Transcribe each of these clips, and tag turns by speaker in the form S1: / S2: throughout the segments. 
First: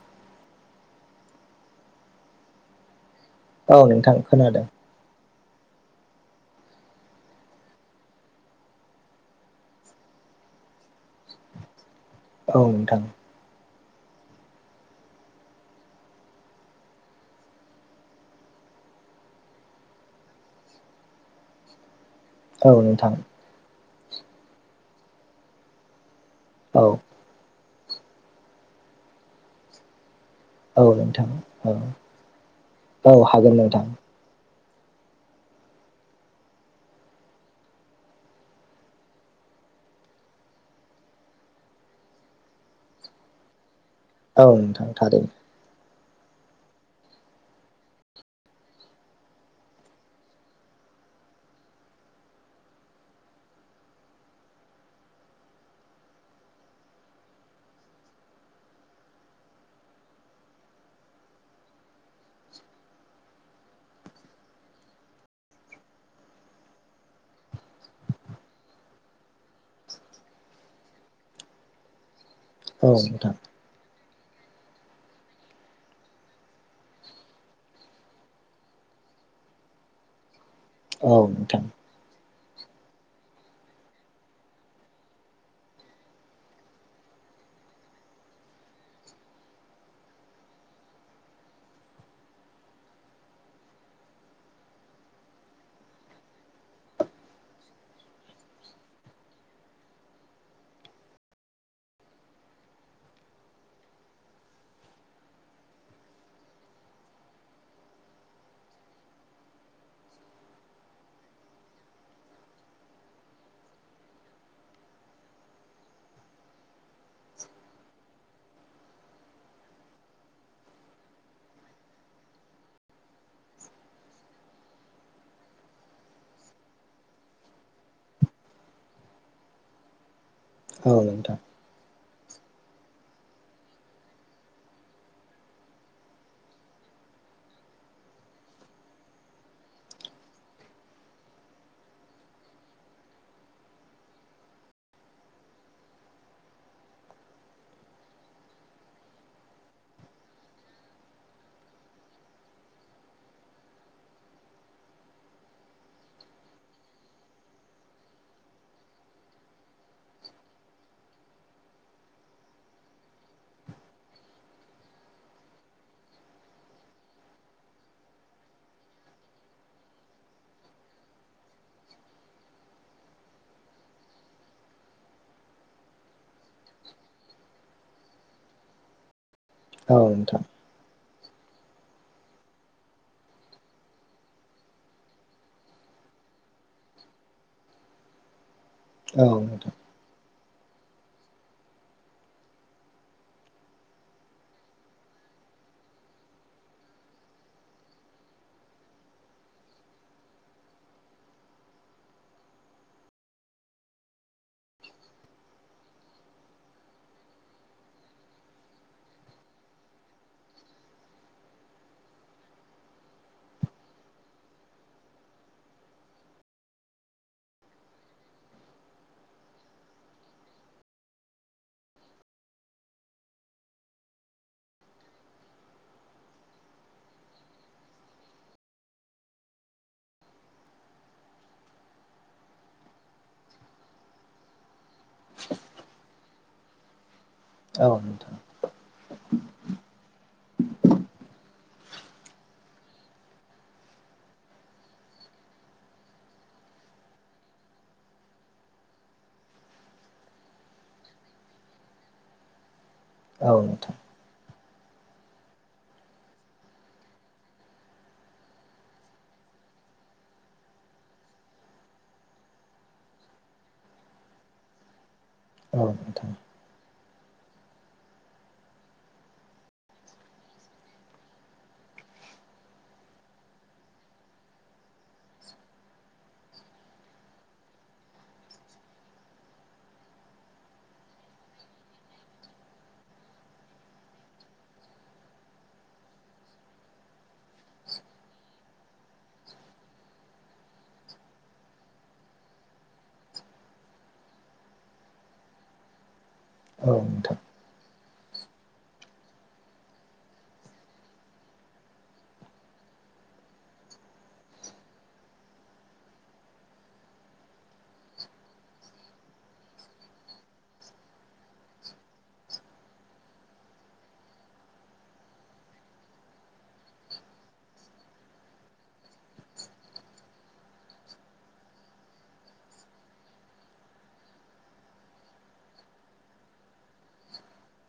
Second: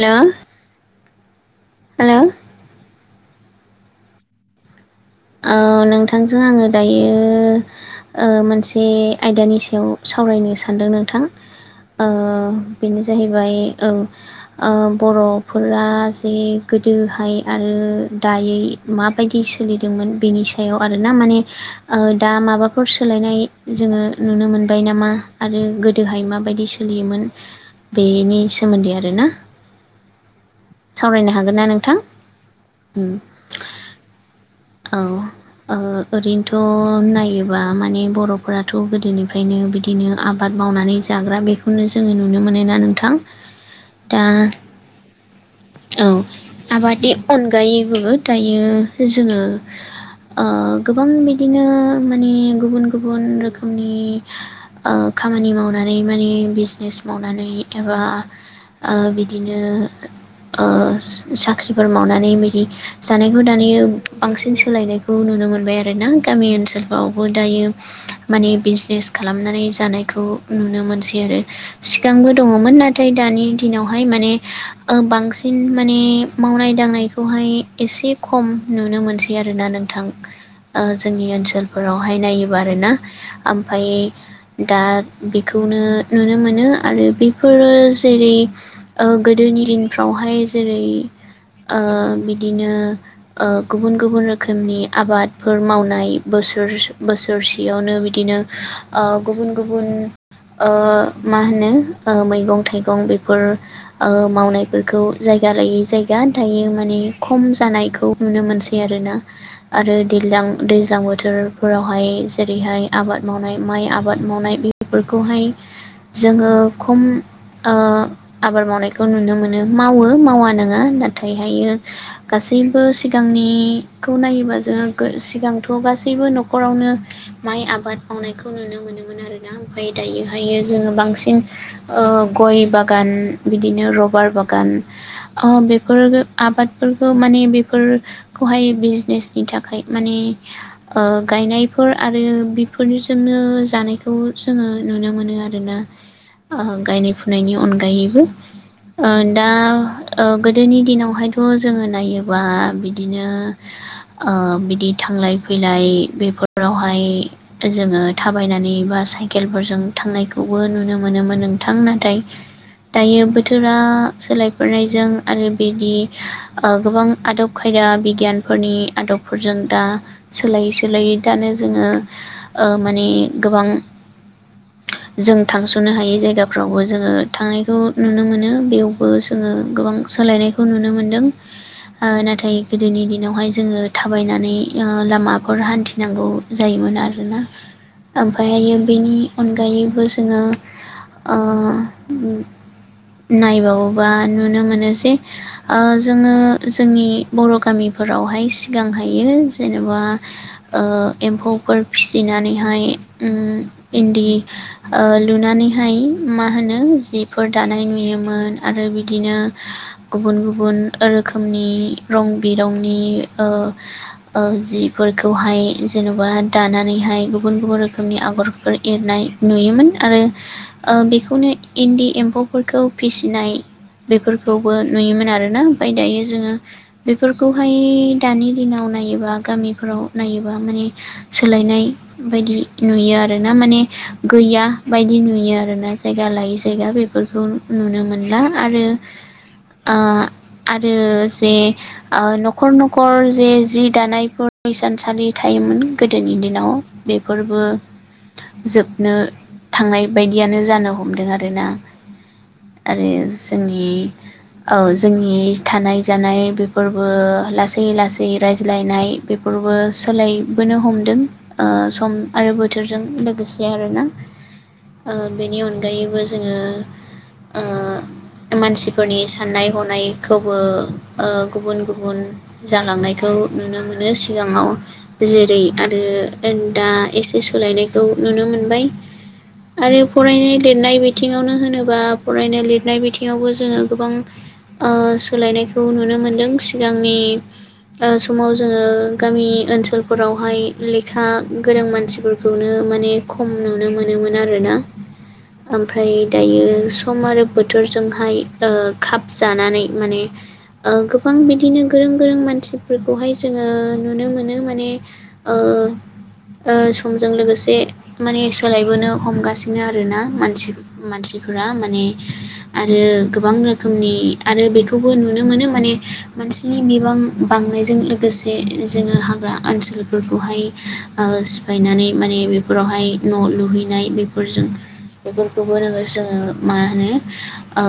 S1: हेल' hello
S2: औ नोंथां खोनादों
S1: नोंथांजों आङो दायो मोनसे आयदानि सायाव साव सावरायनो सानदों नोंथां
S2: औ नोंथां
S1: बेनो जाहैबाय औ बर'फोरा जे गोदोहाय आरो दायै माबायदि सोलिदों मोन बेनि सायाव आरोना माने दा
S2: औ
S1: माबाफोर
S2: नोंथां
S1: सोलायनाय जोङो नुनो मोनबाय नामा आरो गोदोहाय माबायदि
S2: औ
S1: सोलियोमोन बेनि सोमोन्दै आरोना
S2: औ नोंथां
S1: सावरायनो हागोन ना
S2: औ
S1: नोंथां
S2: औ हागोन नोंथां
S1: औ ओरैनोथ' नायोबा माने बर'फोराथ' गोदोनिफ्रायनो बिदिनो आबाद मावनानै जाग्रा बेखौनो जोङो नुनो मोनोना नोंथां दा
S2: औ नोंथां थारैनो
S1: औ आबादनि अनगायैबो दायो जोङो गोबां बिदिनो माने गुबुन गुबुन रोखोमनि खामानि मावनानै माने बिजनेस मावनानै एबा बिदिनो साख्रिफोर मावनानै बिदि जानायखौ दानि बांसिन सोलायनायखौ नुनो मोनबाय आरोना गामि ओनसोलफ्रावबो दायो माने बिजनेस खालामनानै जानायखौ नुनो मोनसै आरो सिगांबो दङमोन
S2: औ
S1: नाथाय
S2: नोंथां
S1: दानि दिनाव हाय माने बांसिन माने मावनाय दांनायखौहाय एसे खम नुनो मोनसै आरोना नोंथां जोंनि
S2: औ नोंथां
S1: ओनसोलफोरावहाय नाय आरोना ओमफ्राय दा बेखौनो नुनो मोनो आरो बेफोर फोर जेरै गोदोनि दिनफ्रावहाय जेरै बिदिनो गुबुन गु गुबुन रोखोमनि आबादफोर मावनाय बोसोर बोसोरसेयावनो बिदिनो गुबुन गुबुन मा होनो मैगं थाइगं बेफोर मावनायफोरखौ जायो जायगा लायै जायगा दायो माने खम जानायखौ नुनो मोनसै आरोना आरो दैलां दैज्लां बोथोरफोरावहाय जेरैहाय आबाद मावनाय आबाद मावनाय बेफोरखौहाय जोङो खम आबाद मावनायखौ नुनो मोनो मावो मावा नङा नाथायहायो गासैबो गासैबो सिगांनि खौ नायोबा जोङो सिगांथ' गासैबो न'खरावनो माइ आबाद मावनायखौ नु नुनो मोनोमोन आरोना ओमफ्राय दायोहायो
S2: औ
S1: जोङो
S2: नोंथां
S1: बांसिन गय बागान बिदिनो रबार बागान बेफोर आबादफोर फोरखौ माने बेफोर खौहाय बिजनेसनि थाखाय माने ओ गायनायफोर आरो बेफोरनिजोंनो जानायखौ जोङो नुनो मोनो आरोना गायनाय फुनायनि अनगायैबो ओ दा गोदोनि दिनावहायथ' जोङो नायोबा बिदि बिदिनो बिदि थांलाय फैलाय बेफोरावहाय जोङो थाबायनानै बा साइकेलफोरजों थांनायखौबो नुनो मोनोमोन नोंथां नाथाय दायो बोथोरा सोलायबोनायजों आरो बिदि गोबां आदब खायदा बिगियानफोरनि आदबफोरजों दा सोलायै सोलायै दानो जोङो माने गोबां जों थांस'नो हायै जायगाफ्रावबो जोङो थांनायखौ नुनो मोनो बेयावबो जोङो गोबां
S2: औ नोंथां औ नोंथां
S1: सोलायनायखौ नुनो मोनदों आ ना नाथाय गोदोनि दिनावहाय जोङो थाबायनानै ओ लामाफोर हान्थिनांगौ जायोमोन आरोना ओमफायो बेनि
S2: औ नोंथां
S1: अनगायैबो जोङो ओ उम नायबावोबा नुनो मोनो जे ओ जोङो जोंनि बर' गामिफोरावहाय सिगांहायो जेनेबा ओ एम्फौफोर फिसिनाय नानैहाय इन्दि लुनानैहाय मा होनो जि फोर दानाय नुयोमोन आरो बिदिनो गुबुन गुबुन रोखोमनि रं बिरंनि ओ जिफोरखौहाय जेन'बा दानानैहाय गुबुन गुबुन रोखोमनि आगरफोर एरनाय नुयोमोन आरो ओ बेखौनो इनदि एम्फौफोरखौ फिसिनाय बेफोरखौबो नुयोमोन आरोना ओमफाय दायो जोङो बेफोरखौहाय दानि दिनाव नायोबा गामिफोराव नायोबा माने सोलायनाय बायदि नुयो आरोना माने गैया बायदि नुयो आरोना जायगा लायै जायगा बे बेफोरखौ
S2: औ
S1: नुनो
S2: नोंथां
S1: मोनला आरो आरो जे ओ न'खर न'खर जे जि दानायफोर हिसानसालि थायोमोन गोदोनि दिनाव बेफोरबो जोबनो थांनाय बायदियानो जानो हमदों आरोना आरो
S2: औ
S1: जोंनि
S2: नोंथां
S1: औ जोंनि थानाय जानाय बे फोरबो लासै लासै रायज्लायनाय बेफोरबो सोलायबोनो हमदों ओ सम आरो बोथोरजों लोगोसे आरो आरोना ओ बेनि अनगायैबो
S2: औ
S1: जोङो ओ मानसिफोरनि साननाय हनायखौबो गुबुन गुबुन जालांनायखौ नुनो मोनो सिगाङाव जेरै आरो दा एसे सोलायनायखौ नुनो मोनबाय आरो फरायनाय लिरनाय बिथिङावनो होनोबा फरायनाय लिरनाय बिथिङावबो जोङो गोबां ओ सोलायनायखौ नुनो मोनदों सिगांनि ओ समाव जोङो गामि ओनसोलफोरावहाय लेखा गोरों मानसिफोरखौनो माने खम नुनो मोनोमोन आरोना ओमफ्राय दायो सम
S2: नोंथां
S1: आरो बोथोरजोंहाय ओ खाब जानानै माने गोबां बिदिनो गोरों गोरों मानसिफोरखौहाय जोङो नुनो मोनो माने ओ ओ समजों लोगोसे माने सोलायबोनो हमगासिनो आरोना मानसि मानसि माने आरो गोबां रोखोमनि आरो बेखौबो नुनो मोनो माने मानसिनि बिबां बांनायजों लोगोसे जोङो हाग्रा ओनसोलफोरखौहाय ओ सिफायनानै माने बेफोरावहाय न' लुहैनाय बेफोरजों बेफोरखौबो जोङो मा होनो ओ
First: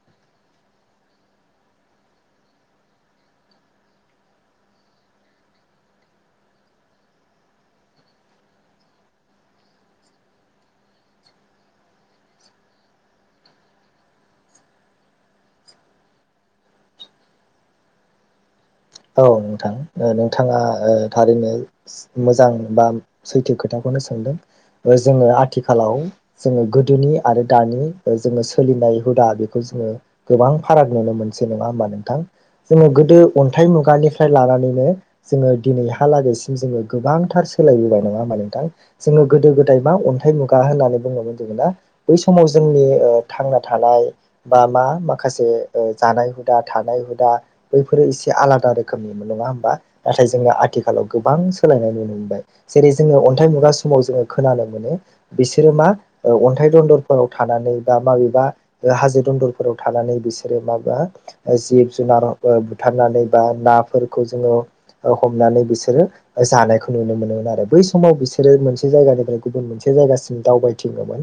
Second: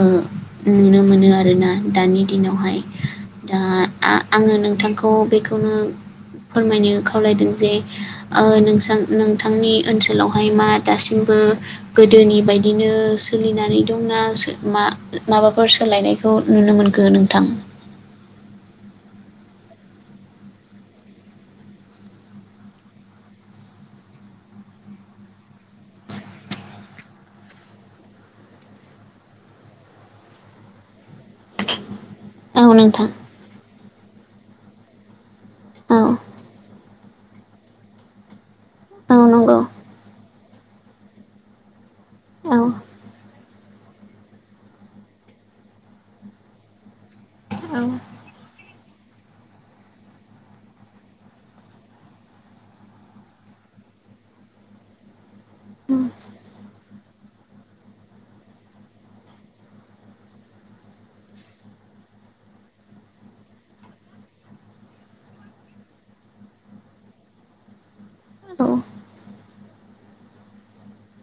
S1: नुनो मोनो आरोना दानि नि दिनावहाय दा आङो नोंथांखौ बेखौनो फोरमायनो खावलायदों जे ओ नोंसा नोंथांनि ओनसोलावहाय मा दासिमबो गोदोनि बायदिनो सोलिनानै दंना मा माबाफोर सोलायनायखौ नुनो मोनखो नोंथां
S2: औ नोंथां नोंथाङा ओ थारैनो मोजां बा सैथो खोथाखौनो सोंदों जोङो आथिखालाव जोङो गोदोनि आरो दानि जोङो सोलिनाय हुदा बेखौ जोङो गोबां फाराग नुनो मोनसै नङा होमबा नोंथां
S1: औ
S2: जोङो
S1: नोंथां
S2: गोदो निफ्राय लानानैनो जोङो
S1: औ
S2: दिनैहालागैसिम जोङो गोबांथार सोलायबोबाय नङा होमबा नोंथां
S1: औ नंगौ
S2: जोङो गोदो गोदाय मा अन्थाइ मुगा होननानै बुङोमोन जोङोना बै समाव
S1: औ उम
S2: जोंनि थांना थानाय बा मा माखासे जानाय हुदा थानाय हुदा
S1: औ
S2: बैफोरो एसे आलदा रोखोमनि नङा होनबा नाथाय जोङो आथिखालाव गोबां सोलायनाय नुनो मोनबाय जेरै जोङो अन्थाय मुगा नि समाव जोङो खोनानो मोनो बिसोरो मा अन्थाइ दन्दर आव थानानै बा माबेबा हाजो दन्दराव थानानै बिसोरो माबा जिब जुना- र बुथारनानै बा नाफोरखौ जोङो हमनानै बिसोरो जानायखौ नुनो मोनोमोन आरो बै समाव समाव बिसोरो मोनसे जायगानिफ्राय गुबुन मोनसे जायगासिम दावबायथिङोमोन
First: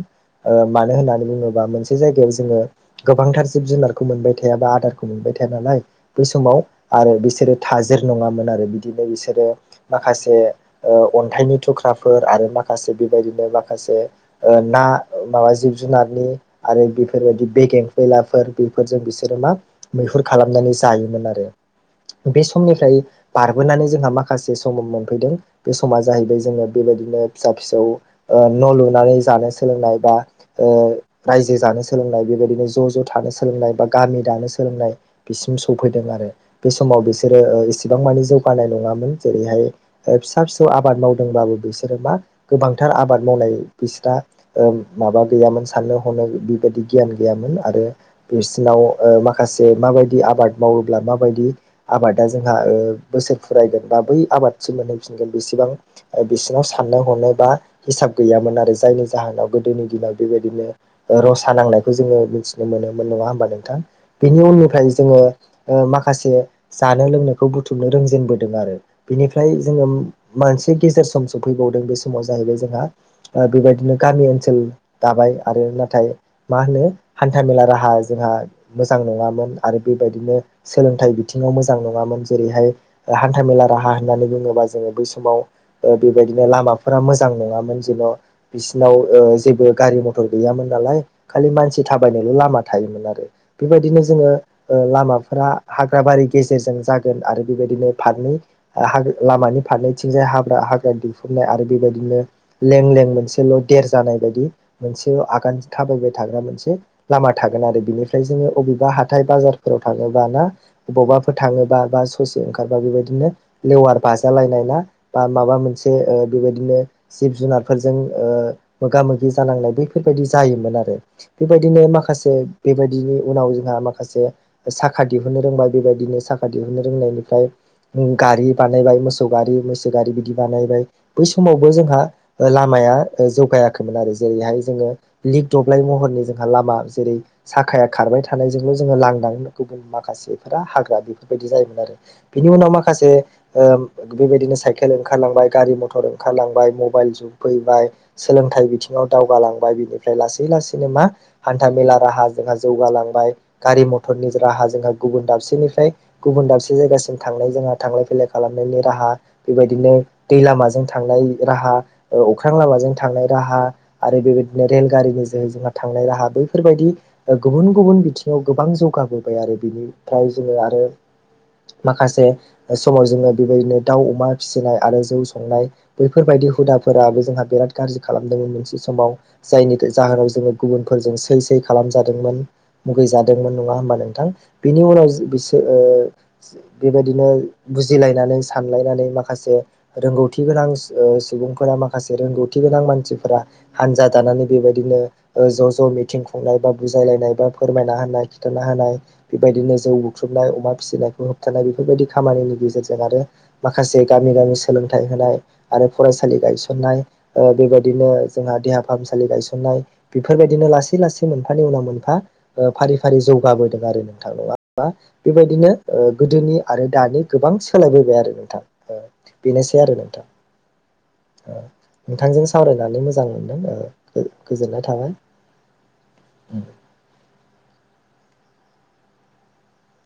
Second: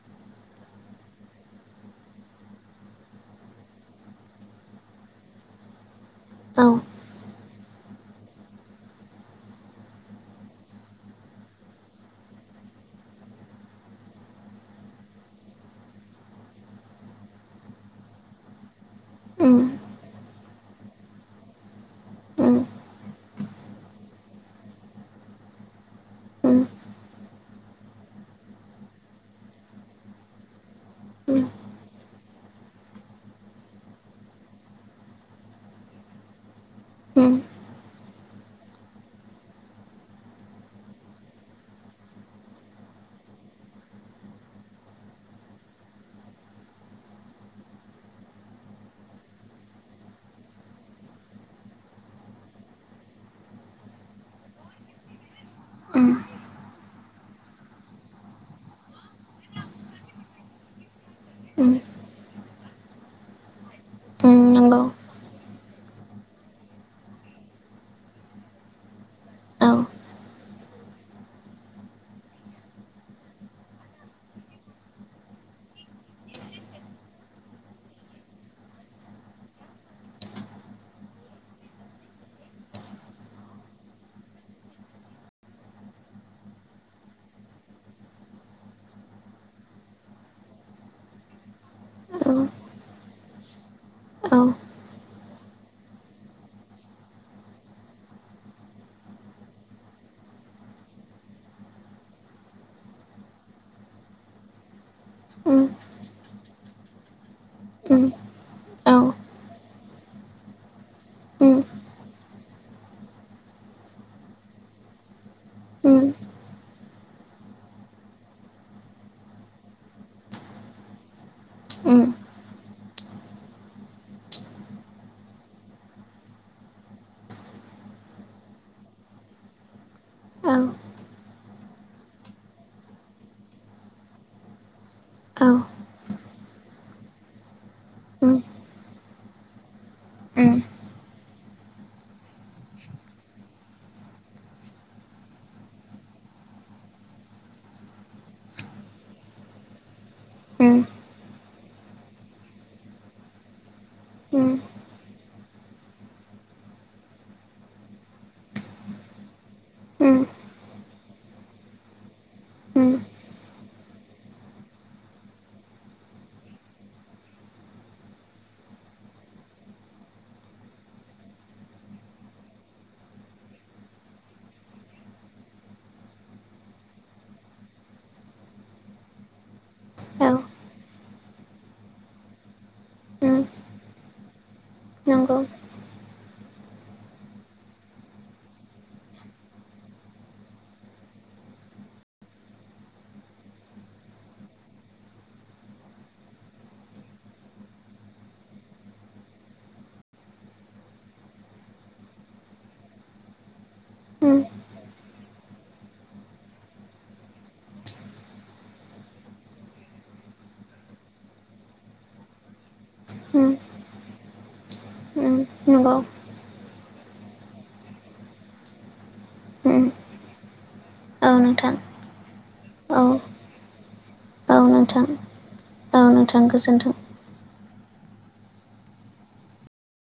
S2: ओ मानो होननानै बुङोबा मोनसे जायगायाव जोङो गोबां गोबांथार जिब जुनारखौ मोनबाय थाया बा आदारखौ मोनबाय थाया नालाय बै समाव आरो बिसोरो थाजिर नङामोन आरो बिदिनो बिसोरो माखासे अन्थाइनि थुख्राफोर आरो मा खासे बायदिनो माखासे ओ ना मा जिब जुनारनि आरो बेफोरबाय बेगें बेलाफोर बेफोरजों बिसोरो मा
S1: उम उम
S2: मैहुर खालामनानै जायोमोन आरो बे
S1: उम
S2: समनिफ्राय बारबोनानै जोंहा माखासे सम मोनफैदों बे सम समा जाहैबाय जोङो बेबायदिनो फिसा फिसौ ओ न' लुनानै जानो सोलोंनाय बा
S1: उम
S2: रायजो जानो सोलोंनाय बेबायदिनो ज' ज' थानो सोलोंनाय बा गामि दानो सोलोंनाय बिस सफैदों आरो बे समाव
S1: उम
S2: बिसोरो एसेबां मानि जौगानाय नङामोन जेरैहाय फिसा फिसौ आबाद मावदोंबाबो बिसोरो मा गोबांथार आबाद माव मावनाय बिस्रा माबा गैयामोन साननो हनो बेबायदि गियान गैयामोन आरो बिसिरनाव माखासे माबायदि आबाद मावोब्ला माबायदि आबादा जोंहा ओ बोसोर फिरायगोन एबा बै आबादसिम मोनहैफिनगोन बेसिबां
S1: उम उम
S2: बिसिना साननाय हनाय बा हिसाब गैयामोन आरो जायनि जाहोनाव गोदोनि दिनाव बेबायदिनो रसा
S1: उम
S2: नांनायखौ जोङो मिथिनो मोनोमोन नङा होमबा नोंथां बेनि
S1: नंगौ
S2: उननिफ्राय जोङो माखासे जानो लोंनोखौ बुथुमनो रोंजेनबोदों आरो बिनिफ्राय
S1: औ
S2: जोङो मोनसे गेजेर सम सफैबावदों बे समाव जाहैबाय जोंहा बेबायदिनो गामि ओनसोल दाबाय आरो नाथाय मा होनो हान्थामेला राहा जोंहा मोजां नङामोन आरो बेबायदिनो सोलोंथाइ बिथिङाव मोजां नङामोन जेरैहाय हान्था मेला राहा होननानै बुङोबा जोङो बै समाव बेबादिनो लामाफोरा मोजां‌ नङामोन जेन' बिसिनाव जोङो गारि मटर गैयामोन नालाय खालि मानसि
S1: औ
S2: थाबायनायल' लामा थायोमोन आरो बेबायदिनो ज
S1: औ
S2: ओ लामा फोरा हाग्रा बारि गेजेरजों जागोन आरो बेबायदिनो फारनै लामानि फारनैथिंजाय हाग्रा हाग्रा दुफुबननाय आरो बेबायदिनो लें लें मोनसेल' देर जानाय बायदि मोनसे आगान
S1: उम
S2: थाबायबाय थाग्रा मोनसे लामा थागोन आरो
S1: उम
S2: बिनिफ्राय जोङो अबेबा
S1: औ
S2: हा बाजारफोराव थाङोब्ला ना‌ बबावबाफोर
S1: उम
S2: थाङोब्ला बा ससे ओंखारबा बेबायदिनो लेवार बाजालायनाय ना बा माबा मोनसे
S1: उम
S2: ओ बेबायदिनो जिब जुनारफोरजों मोगा मोगि जानांनाय बेैफोरबायदि जायोमोन आरो बेबायदिनो
S1: उम औ औ उम
S2: माखासे बेबायदिनि उनाव जोंहा माखासे माखासे साखा दिहुननो रोंबाय बेबायदिनो साखा दिहुननो रोंनायनिफ्राय गारि बानायबाय मोसौ गारि मैसो गारि बिदि बानायबाय बै स मावबो जोंहा लामाया जौगायाखैमोन आरो जेरैहाय जोङो लिक दब्लाय महरनि जों जोंहा लामा जेरै साखाया खारबाय थानाय जोङो लांदां गुबुन माखासेफोरा हाग्रा बेफोरबायदि जायोमोन आरो बिनि उनाव माखासे ओ बेबायदिनो साइकेल ओंखारलांबाय गारि मथर ओंखारलांबाय मबाइल जुग फैबाय सोलों थाइ बिथिङाव दावगालांबाय बिदिनो ओफ्राय लासै लासैनो मा हान्था मेला राहा जोंहा जौगालांबाय गारि मथरनि राहा जोंहा गुबुन दाबसे सेनिफ्राय गुबुन दाबसे जायगासिम थांनाय जोंहा थांलाय फैलाय खालामनायनि राहा बेबायदिनो
S1: उम
S2: दै लामाजों थांनाय राहा अख्रां लामाजों
S1: उम
S2: थांनाय राहा आरो बेबायदिनो रेलगारिनि जोै जोंहा थांनाय राहा बैफोरबायदि गुबुन गुबुन बिथिं बियाव गोबां जौगाबोबाय आरो बिनिफ्राय जोङो आरो माखासे समाव जोङो बेबायदिनो दाउ अमा फिसिनाय आरो जौ संनाय बैफोरबायदि हुदाफोराबो जोंहा बिराद गाज्रि खालामदोंमोन मोनसे समाव जायनि
S1: औ
S2: जाहोनाव जोङो गुबुनफोरजों सै सै खालामजादोंमोन मुगै
S1: उम
S2: जादोंमोन नङा होमबा नोंथां बिनि उनाव
S1: नंगौ
S2: बिसोर बेबायदिनो बुजिलायनानै सानलायनानै माखासे रोंगौथि गोनां सुबुंफोरा माखासे रोंगौथि गोनां मानसिफोरा हानजा दानानै बेबायदिनो ज ज मिथि नाय बा बुाजायलायनाय बा फोरमायना होनाय खिन्थाना होनाय बेबायदिनो जौ बुख्रुबनाय अमा फिसिनायखौ होबथानाय बेफोरबायदि खामानिनि गेजेरजों आरो माखासे गामि
S1: उम
S2: गामि सोलोंथाइ होनाय आरो फरायसालि गायसनाय बेबायदिनो जोंहा देहा फाहामसालि गायसननाय बेफोर बेबायदिनो लासै लासै मोनफानि उनाव मोनफा फारि फारि
S1: उम
S2: जौगाबोदों आरो नोंथां नङा होनबा
S1: उम
S2: बेबायदिनो
S1: नंगौ
S2: गोदोनि आरो दानि गोबां सोलायबोबाय आरो नोंथां बेनोसै
S1: उम
S2: आरो नोंथां
S1: औ नोंथां
S2: नोंथांजों
S1: औ
S2: सावरायनानै मोजां मोनदों
S1: औ
S2: गोजोननाय
S1: नोंथां
S2: थाबाय
S1: औ नोंथां गोजोन्थों